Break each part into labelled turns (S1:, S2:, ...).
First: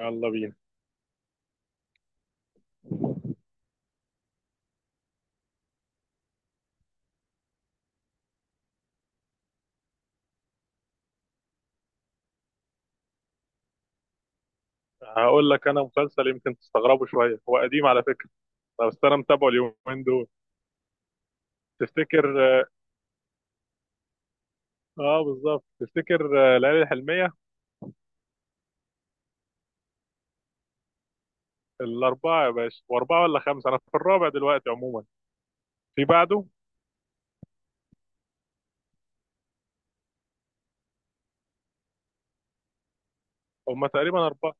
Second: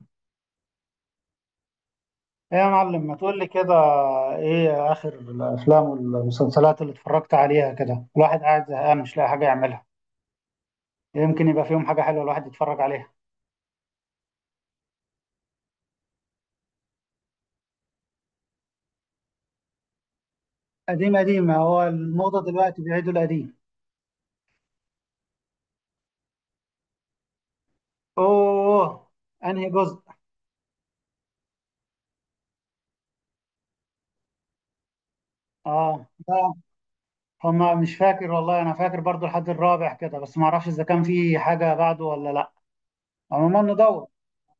S1: يلا بينا.
S2: ايه يا معلم، ما تقول لي كده. ايه اخر الافلام والمسلسلات اللي اتفرجت عليها كده؟ الواحد قاعد زهقان مش لاقي حاجه يعملها. يمكن يبقى فيهم حاجه حلوه الواحد يتفرج عليها.
S1: هقول لك انا مسلسل يمكن تستغربه شويه، هو قديم على فكره، بس انا متابعه اليومين دول.
S2: قديم قديم؟ هو
S1: تفتكر؟
S2: الموضه
S1: اه.
S2: دلوقتي بيعيدوا القديم.
S1: بالظبط تفتكر. ليالي الحلميه،
S2: اوه، انهي جزء؟
S1: الاربعه يا باشا، واربعه ولا خمسه، انا في الرابع دلوقتي. عموما في
S2: اه،
S1: بعده.
S2: لا. هما مش فاكر والله، انا فاكر برضو لحد الرابع كده، بس ما اعرفش اذا كان في حاجه بعده ولا لا. عموما
S1: هم
S2: ندور.
S1: تقريبا اربعه.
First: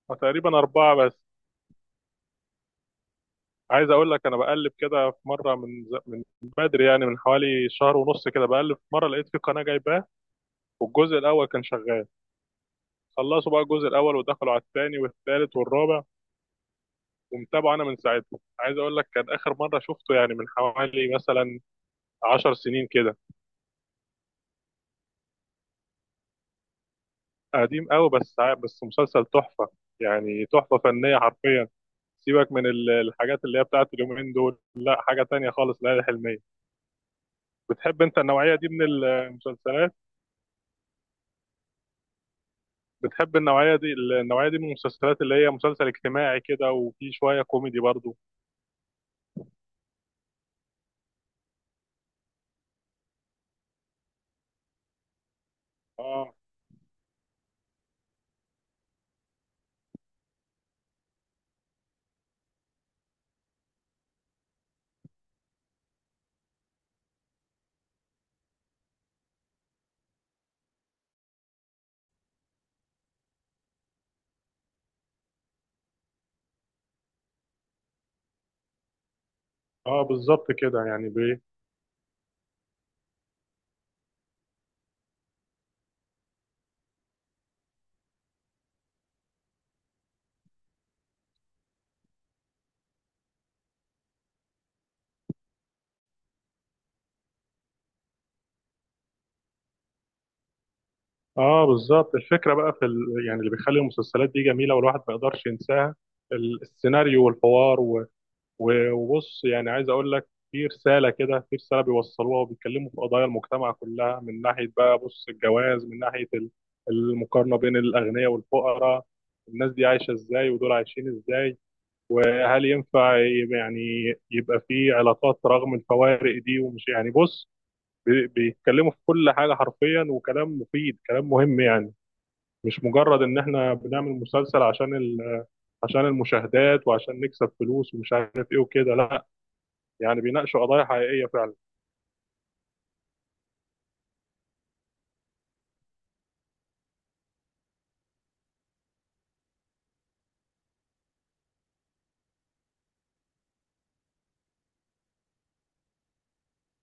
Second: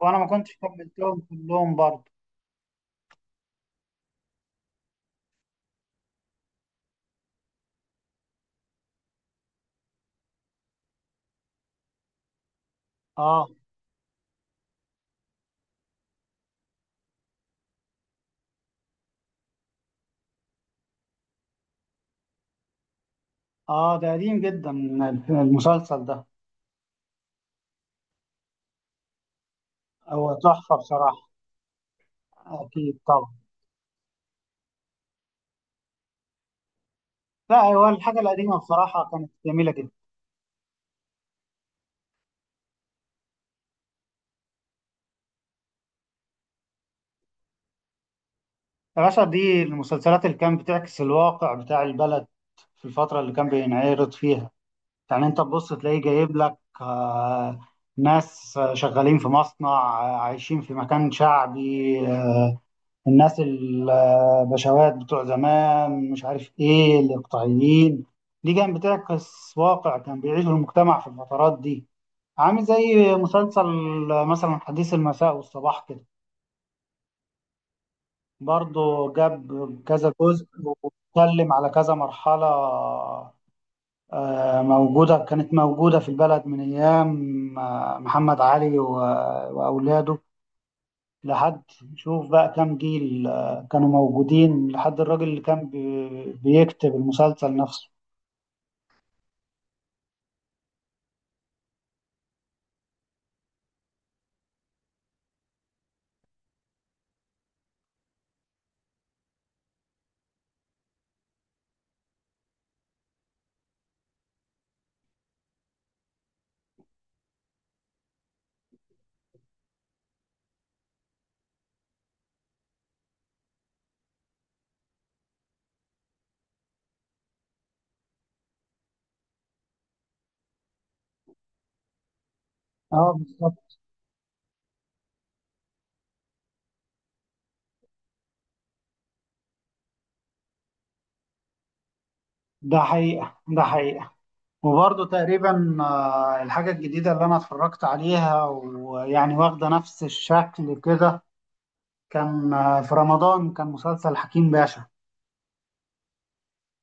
S2: وانا
S1: هما
S2: ما كنتش
S1: تقريبا اربعه
S2: كملتهم
S1: بس.
S2: كلهم برضو.
S1: عايز اقول لك انا بقلب كده في مره من بدري يعني، من حوالي شهر ونص كده، بقلب في مره لقيت في قناه جايباه، والجزء الاول كان شغال.
S2: اه
S1: خلصوا بقى الجزء الاول ودخلوا على الثاني والثالث والرابع، ومتابعه انا من ساعتها. عايز اقول لك، كان اخر مره شفته يعني من حوالي مثلا 10 سنين كده،
S2: اه. ده قديم جدا المسلسل ده.
S1: قديم قوي. بس مسلسل تحفه،
S2: هو
S1: يعني
S2: تحفه
S1: تحفه فنيه
S2: بصراحه.
S1: حرفيا. سيبك من
S2: اكيد طبعا.
S1: الحاجات اللي هي بتاعت اليومين دول، لا حاجه تانية خالص ليالي الحلميه.
S2: لا، هو
S1: بتحب انت
S2: الحاجة
S1: النوعيه
S2: القديمة
S1: دي من
S2: بصراحة كانت جميلة جدا.
S1: المسلسلات؟ بتحب النوعيه دي؟ النوعيه دي من المسلسلات اللي هي مسلسل اجتماعي كده، وفي شويه كوميدي برضو.
S2: يا باشا، دي المسلسلات اللي كانت بتعكس الواقع بتاع البلد في الفترة اللي كان بينعرض فيها. يعني انت تبص تلاقيه
S1: اه
S2: جايب لك ناس شغالين في مصنع، عايشين في مكان شعبي، الناس البشوات بتوع زمان، مش عارف ايه، الاقطاعيين. دي كانت بتعكس واقع كان بيعيشه المجتمع في الفترات دي. عامل زي مسلسل مثلا حديث المساء والصباح كده. برضه جاب
S1: اه،
S2: كذا جزء
S1: بالظبط كده يعني.
S2: واتكلم على كذا مرحلة. موجودة، كانت موجودة في البلد من أيام محمد علي وأولاده لحد، شوف بقى كام جيل كانوا موجودين لحد الراجل اللي كان بيكتب المسلسل نفسه.
S1: اه بالظبط، الفكره بقى يعني اللي بيخلي المسلسلات دي جميله والواحد ما يقدرش ينساها، السيناريو والحوار و... وبص يعني، عايز اقول لك في رساله كده، في رساله بيوصلوها، وبيتكلموا في قضايا المجتمع كلها، من ناحيه بقى، بص، الجواز، من ناحيه المقارنه بين الاغنياء والفقراء، الناس دي عايشه ازاي ودول عايشين ازاي، وهل ينفع يعني يبقى في علاقات رغم الفوارق دي، ومش يعني، بص، بيتكلموا في كل حاجه حرفيا، وكلام مفيد كلام مهم يعني، مش
S2: اه
S1: مجرد ان احنا
S2: بالظبط.
S1: بنعمل مسلسل عشان عشان المشاهدات وعشان نكسب فلوس ومش عارف ايه وكده، لا، يعني بيناقشوا قضايا حقيقية فعلا.
S2: ده حقيقة. وبرضه تقريبا، الحاجة الجديدة اللي أنا اتفرجت عليها ويعني واخدة نفس الشكل كده، كان في رمضان كان مسلسل حكيم باشا.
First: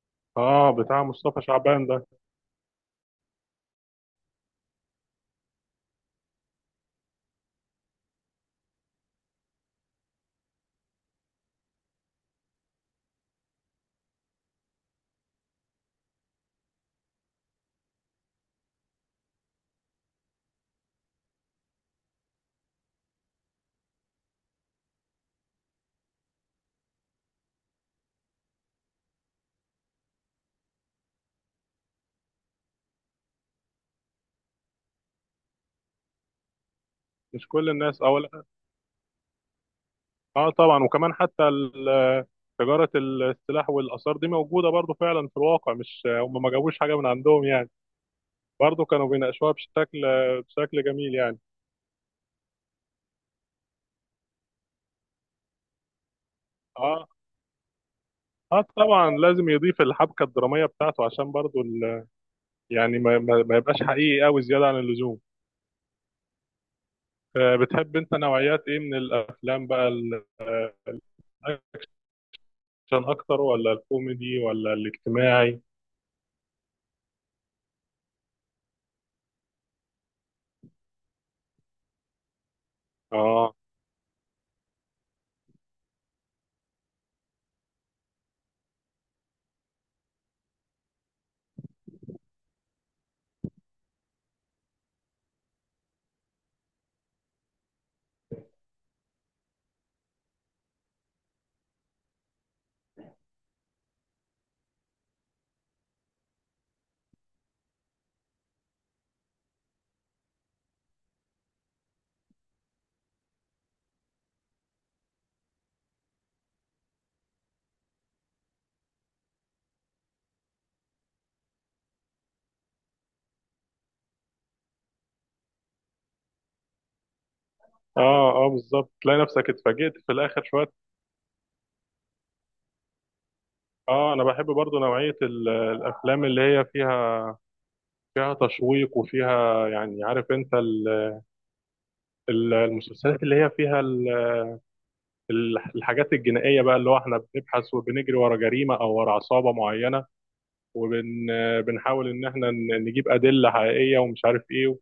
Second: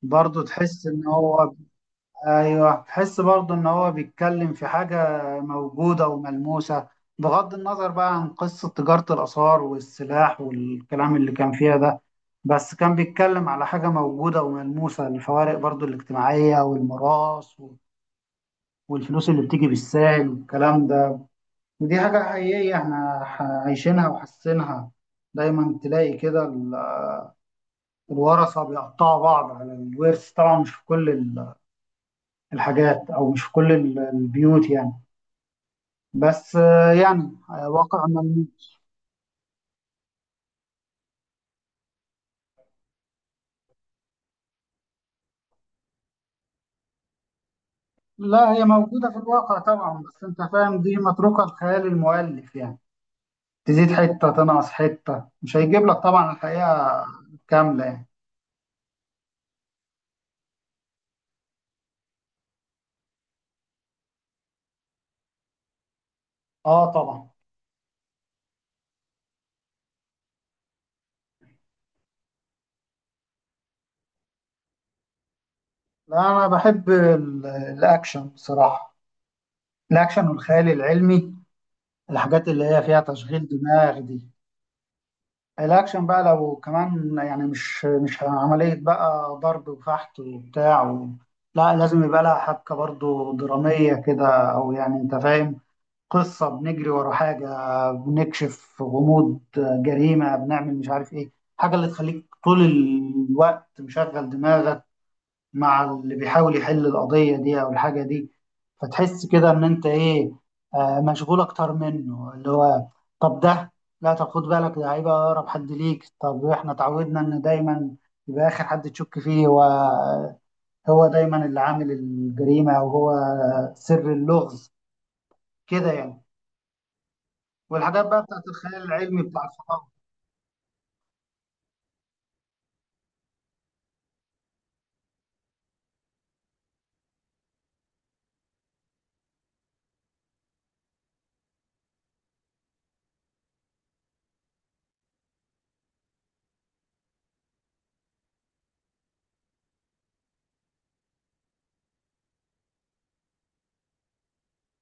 S2: برضه
S1: اه،
S2: تحس
S1: بتاع
S2: ان
S1: مصطفى
S2: هو،
S1: شعبان ده.
S2: ايوه، تحس برضه ان هو بيتكلم في حاجة موجودة وملموسة. بغض النظر بقى عن قصة تجارة الآثار والسلاح والكلام اللي كان فيها ده، بس كان بيتكلم على حاجة موجودة وملموسة: الفوارق برضه الاجتماعية، والميراث والفلوس اللي بتيجي بالساهل والكلام ده. ودي حاجة حقيقية احنا عايشينها وحاسينها. دايما تلاقي كده، الورثة بيقطعوا بعض على الورث. طبعا مش في كل الحاجات، أو مش في كل البيوت يعني. بس يعني
S1: مش كل الناس
S2: واقع
S1: اولا.
S2: ملموس.
S1: اه طبعا، وكمان حتى تجارة السلاح والآثار دي موجودة برضو فعلا في الواقع، مش هم ما جابوش حاجة من عندهم يعني.
S2: لا، هي
S1: برضو كانوا
S2: موجودة في
S1: بيناقشوها
S2: الواقع
S1: بشكل
S2: طبعا، بس أنت فاهم،
S1: بشكل
S2: دي
S1: جميل يعني.
S2: متروكة لخيال المؤلف يعني. تزيد حتة تنقص حتة، مش هيجيب لك طبعا الحقيقة
S1: اه
S2: كاملة يعني.
S1: اه طبعا، لازم يضيف الحبكة الدرامية بتاعته، عشان برضو يعني ما يبقاش حقيقي قوي زيادة عن اللزوم.
S2: اه طبعا.
S1: بتحب انت نوعيات ايه من الافلام بقى، الاكشن اكتر ولا الكوميدي ولا الاجتماعي؟
S2: لا، أنا بحب الأكشن بصراحة. الأكشن والخيال العلمي، الحاجات اللي هي فيها تشغيل
S1: اه
S2: دماغ دي. الاكشن بقى لو كمان يعني، مش عملية بقى ضرب وفحت وبتاع و... لا، لازم يبقى لها حبكة برضو درامية كده، او يعني انت فاهم، قصة بنجري ورا حاجة، بنكشف غموض جريمة، بنعمل مش عارف ايه، حاجة اللي تخليك طول الوقت مشغل دماغك مع اللي بيحاول يحل القضية دي أو الحاجة دي. فتحس كده إن أنت إيه، مشغول أكتر منه اللي هو، طب ده، لا طب خد بالك ده هيبقى أقرب حد ليك، طب إحنا اتعودنا إن دايما يبقى آخر حد تشك فيه هو، هو دايما اللي عامل الجريمة أو هو سر اللغز كده يعني. والحاجات بقى
S1: اه
S2: بتاعت
S1: اه
S2: الخيال
S1: بالظبط، تلاقي
S2: العلمي بتاع
S1: نفسك
S2: الفضاء.
S1: اتفاجئت في الاخر شويه. اه، انا بحب برضو نوعيه الافلام اللي هي فيها تشويق، وفيها يعني، عارف انت المسلسلات اللي هي فيها الحاجات الجنائيه بقى، اللي هو احنا بنبحث وبنجري ورا جريمه او ورا عصابه معينه، وبنحاول ان احنا نجيب ادله حقيقيه ومش عارف ايه،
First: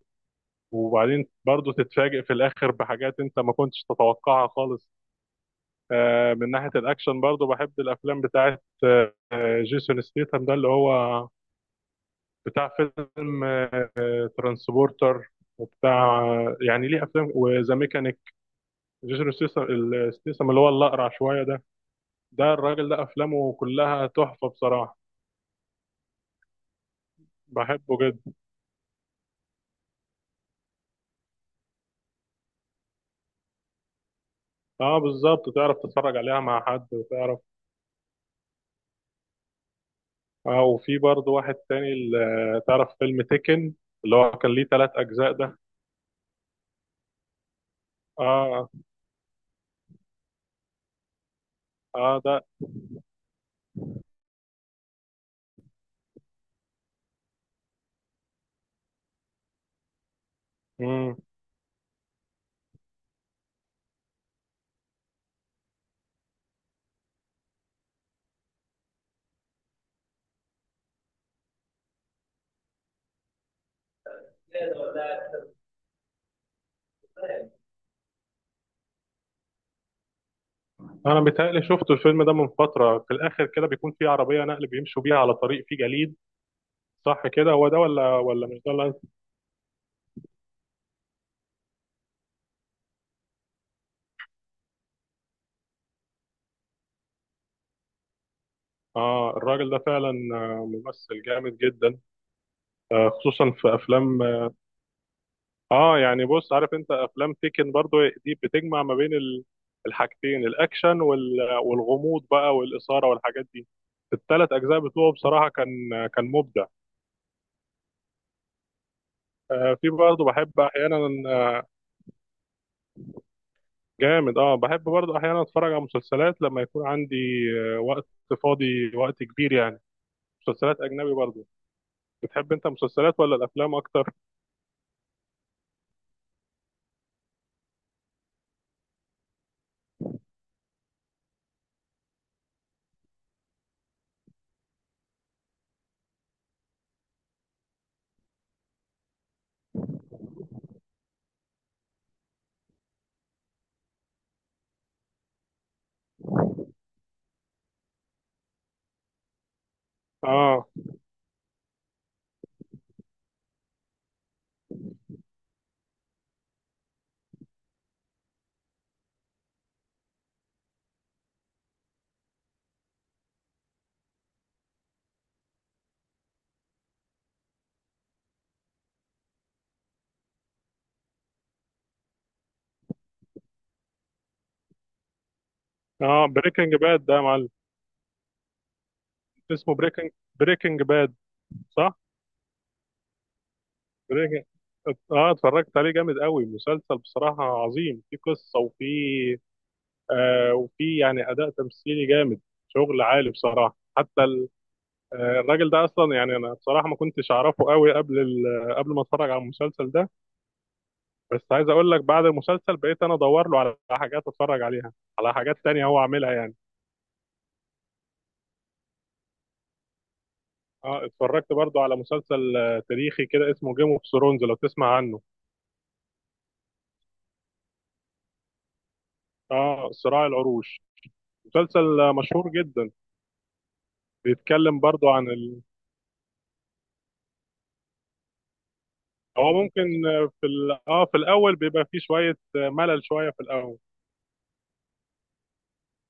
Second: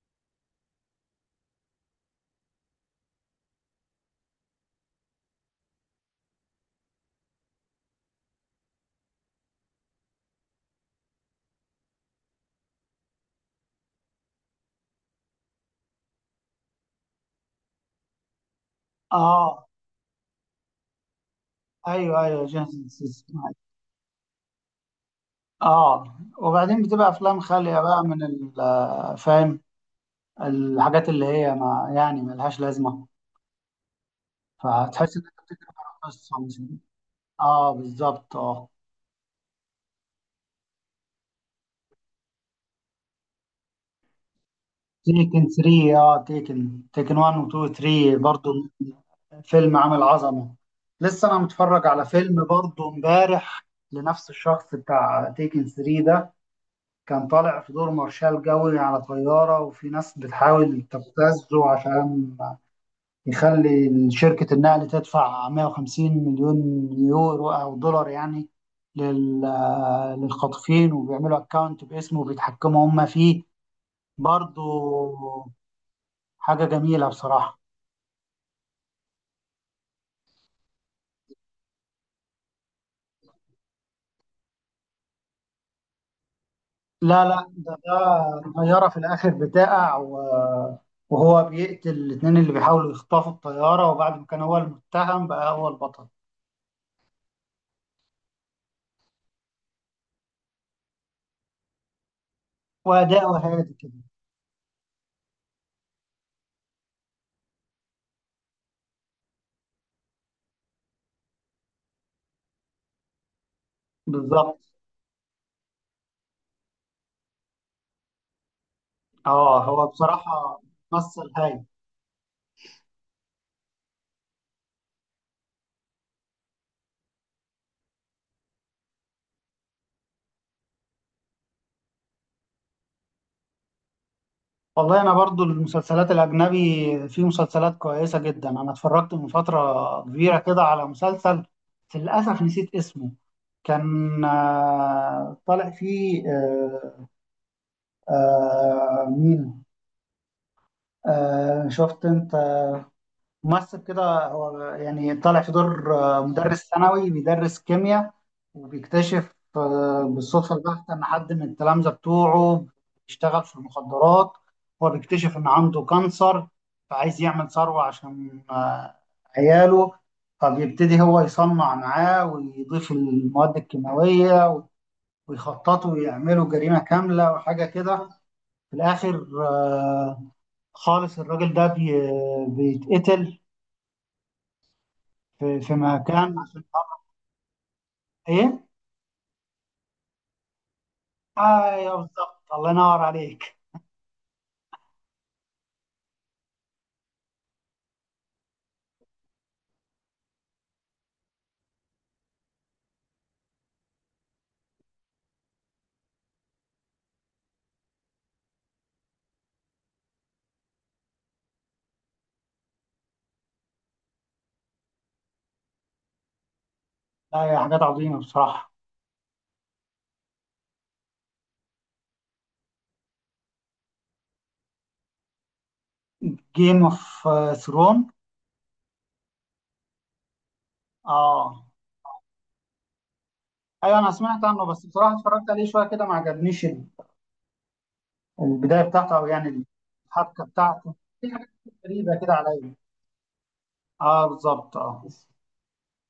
S1: وبعدين برضو تتفاجئ في الاخر بحاجات انت ما كنتش تتوقعها خالص. من ناحيه الاكشن برضو بحب الافلام بتاعه، جيسون ستيثم ده، اللي هو بتاع فيلم ترانسبورتر وبتاع، يعني ليه افلام وذا ميكانيك. جيسون ستيثم
S2: آه،
S1: ستيثم اللي هو الاقرع شويه ده،
S2: أيوه أيوه،
S1: ده
S2: جيسون
S1: الراجل ده افلامه
S2: ستاثام.
S1: كلها تحفه بصراحه،
S2: اه وبعدين بتبقى افلام خاليه
S1: بحبه
S2: بقى من
S1: جدا.
S2: فاهم، الحاجات اللي هي ما يعني ملهاش لازمة،
S1: اه
S2: فتحس إنك
S1: بالظبط،
S2: بتكتب
S1: تعرف تتفرج
S2: قصة،
S1: عليها
S2: مش
S1: مع حد وتعرف.
S2: آه بالظبط آه.
S1: اه، وفي برضه واحد تاني، اللي تعرف فيلم تيكن، اللي هو كان ليه 3 اجزاء
S2: تيكن
S1: ده.
S2: 3، آه، تيكن 1 و 2 و 3 برضو.
S1: اه
S2: فيلم عامل عظمة. لسه أنا متفرج على
S1: اه ده.
S2: فيلم برضو إمبارح لنفس الشخص بتاع تيكن 3 ده. كان طالع في دور مارشال جوي على طيارة، وفي ناس بتحاول
S1: مم.
S2: تبتزه عشان يخلي شركة النقل تدفع 150 مليون يورو أو دولار يعني، لل- للخاطفين، وبيعملوا أكاونت باسمه وبيتحكموا هم فيه برضو. حاجة جميلة بصراحة.
S1: انا بيتهيألي شفت الفيلم ده من فترة، في الاخر كده بيكون في عربية نقل بيمشوا بيها على طريق فيه جليد. صح
S2: لا لا،
S1: كده، هو
S2: ده
S1: ده؟ ولا
S2: ده
S1: مش ده
S2: طيارة
S1: اللي
S2: في الآخر بتقع وهو بيقتل الاتنين اللي بيحاولوا يخطفوا الطيارة، وبعد ما كان هو المتهم بقى هو البطل.
S1: اه الراجل ده فعلا، ممثل جامد جدا.
S2: وأداؤه
S1: خصوصا
S2: هادي
S1: في
S2: كده،
S1: افلام، اه يعني بص، عارف انت افلام تيكن برضو، دي بتجمع ما بين الحاجتين، الاكشن والغموض بقى، والاثاره والحاجات دي. الثلاث
S2: بالظبط.
S1: اجزاء بتوعه بصراحه كان مبدع.
S2: اه، هو
S1: في برضو بحب
S2: بصراحة
S1: احيانا
S2: مثل هايل.
S1: جامد. اه بحب برضو احيانا اتفرج على مسلسلات لما يكون عندي وقت فاضي، وقت كبير يعني، مسلسلات اجنبي برضو. بتحب انت مسلسلات ولا الافلام اكتر؟
S2: والله انا برضو المسلسلات الاجنبي، في مسلسلات كويسه جدا. انا اتفرجت من فتره كبيره كده على مسلسل، للاسف نسيت اسمه. كان طالع فيه مين، شفت انت، ممثل كده، هو يعني طالع في دور مدرس ثانوي بيدرس كيمياء، وبيكتشف بالصدفة
S1: اه
S2: البحتة إن حد من التلامذة بتوعه بيشتغل في المخدرات. هو بيكتشف إن عنده كانسر، فعايز يعمل ثروة عشان عياله، فبيبتدي هو يصنع معاه ويضيف المواد الكيماوية، ويخططوا ويعملوا جريمة كاملة وحاجة كده. في الآخر خالص الراجل ده بيتقتل في
S1: اه،
S2: مكان، عشان
S1: بريكنج
S2: تعرف
S1: باد ده يا معلم.
S2: ايه.
S1: اسمه بريكنج باد.
S2: ايوه
S1: صح،
S2: بالظبط، الله ينور عليك.
S1: بريكنج. اه اتفرجت عليه، جامد قوي مسلسل بصراحة، عظيم في قصة وفي وفي يعني أداء تمثيلي جامد، شغل عالي بصراحة. حتى الراجل ده أصلا يعني، أنا بصراحة ما كنتش أعرفه قوي قبل قبل ما أتفرج على المسلسل ده، بس عايز أقول لك بعد المسلسل بقيت أنا أدور له على حاجات أتفرج عليها، على حاجات تانية هو عاملها يعني.
S2: لا، هي حاجات عظيمه بصراحه.
S1: اه، اتفرجت برضو على مسلسل تاريخي كده، اسمه جيم اوف ثرونز، لو تسمع عنه.
S2: جيم اوف ثرون،
S1: اه، صراع العروش،
S2: اه،
S1: مسلسل مشهور جدا.
S2: ايوه، انا سمعت عنه
S1: بيتكلم
S2: بس
S1: برضو
S2: بصراحه
S1: عن
S2: اتفرجت عليه شويه كده ما عجبنيش البدايه بتاعته، او
S1: هو
S2: يعني
S1: ممكن
S2: الحبكه بتاعته.
S1: اه، في
S2: في حاجات
S1: الاول بيبقى فيه
S2: غريبه كده
S1: شويه
S2: عليا.
S1: ملل، شويه في الاول.
S2: اه بالظبط اه.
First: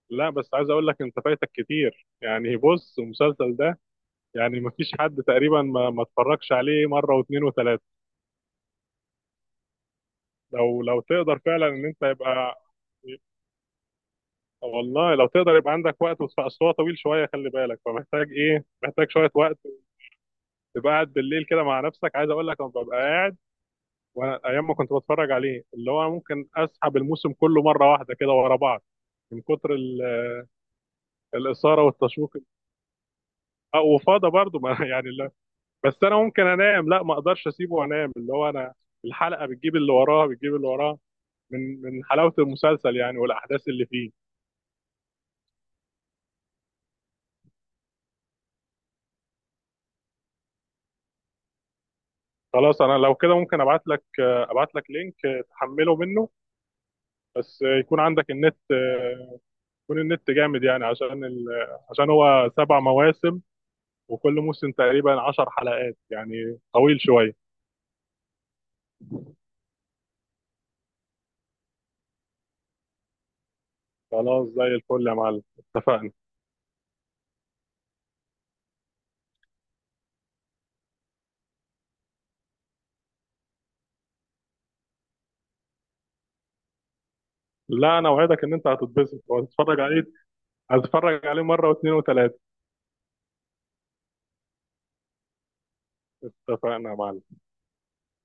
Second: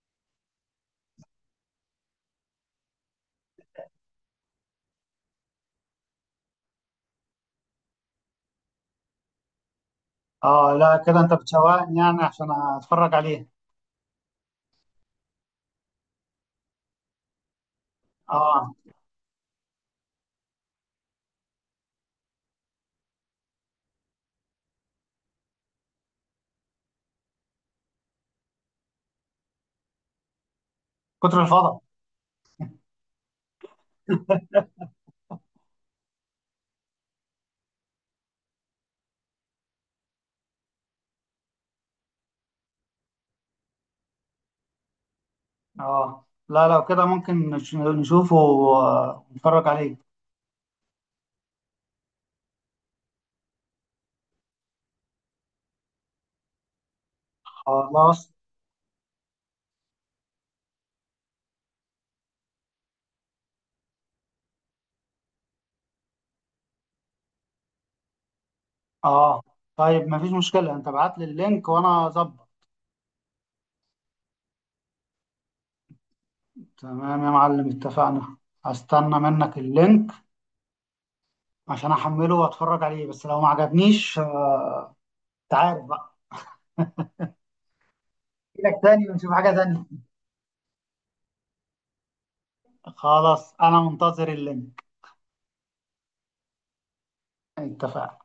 S1: لا، بس عايز اقول لك، انت فايتك كتير يعني، بص المسلسل ده يعني مفيش حد تقريبا ما اتفرجش عليه مره واثنين وثلاثه.
S2: اه
S1: لو
S2: لا كده انت
S1: تقدر فعلا ان
S2: بتشوقني
S1: انت
S2: يعني، عشان
S1: يبقى،
S2: اتفرج عليه.
S1: والله لو تقدر يبقى عندك وقت، بس أصل هو طويل شويه، خلي بالك، فمحتاج ايه،
S2: اه
S1: محتاج شويه وقت، تبقى قاعد بالليل كده مع نفسك. عايز اقول لك انا ببقى قاعد، وانا ايام ما كنت بتفرج عليه اللي هو ممكن اسحب الموسم كله مره واحده كده ورا بعض، من كتر
S2: كتر الفضل.
S1: الاثاره والتشويق. وفاضه برضو ما يعني لا. بس انا ممكن انام، لا ما اقدرش اسيبه وانام، اللي هو انا الحلقه بتجيب اللي وراها، بتجيب اللي وراها، من حلاوه المسلسل يعني، والاحداث اللي فيه.
S2: اه لا، لو كده ممكن نشوفه ونتفرج عليه.
S1: خلاص، انا لو كده ممكن ابعت لك لينك تحمله منه، بس يكون عندك
S2: خلاص.
S1: النت، يكون النت جامد يعني، عشان عشان هو 7 مواسم، وكل موسم تقريبا 10 حلقات يعني، طويل شويه.
S2: اه طيب، مفيش مشكلة، انت ابعت لي اللينك وانا اظبط.
S1: خلاص زي الفل يا معلم، اتفقنا.
S2: تمام يا معلم، اتفقنا. هستنى منك اللينك عشان احمله واتفرج عليه، بس لو ما عجبنيش انت عارف بقى،
S1: لا، انا اوعدك ان انت
S2: اجيلك تاني
S1: هتتبسط
S2: ونشوف حاجة
S1: وهتتفرج
S2: تانية.
S1: عليه، هتفرج عليه مرة واثنين وثلاثة.
S2: خلاص، انا منتظر اللينك.
S1: اتفقنا يا معلم.
S2: اتفقنا.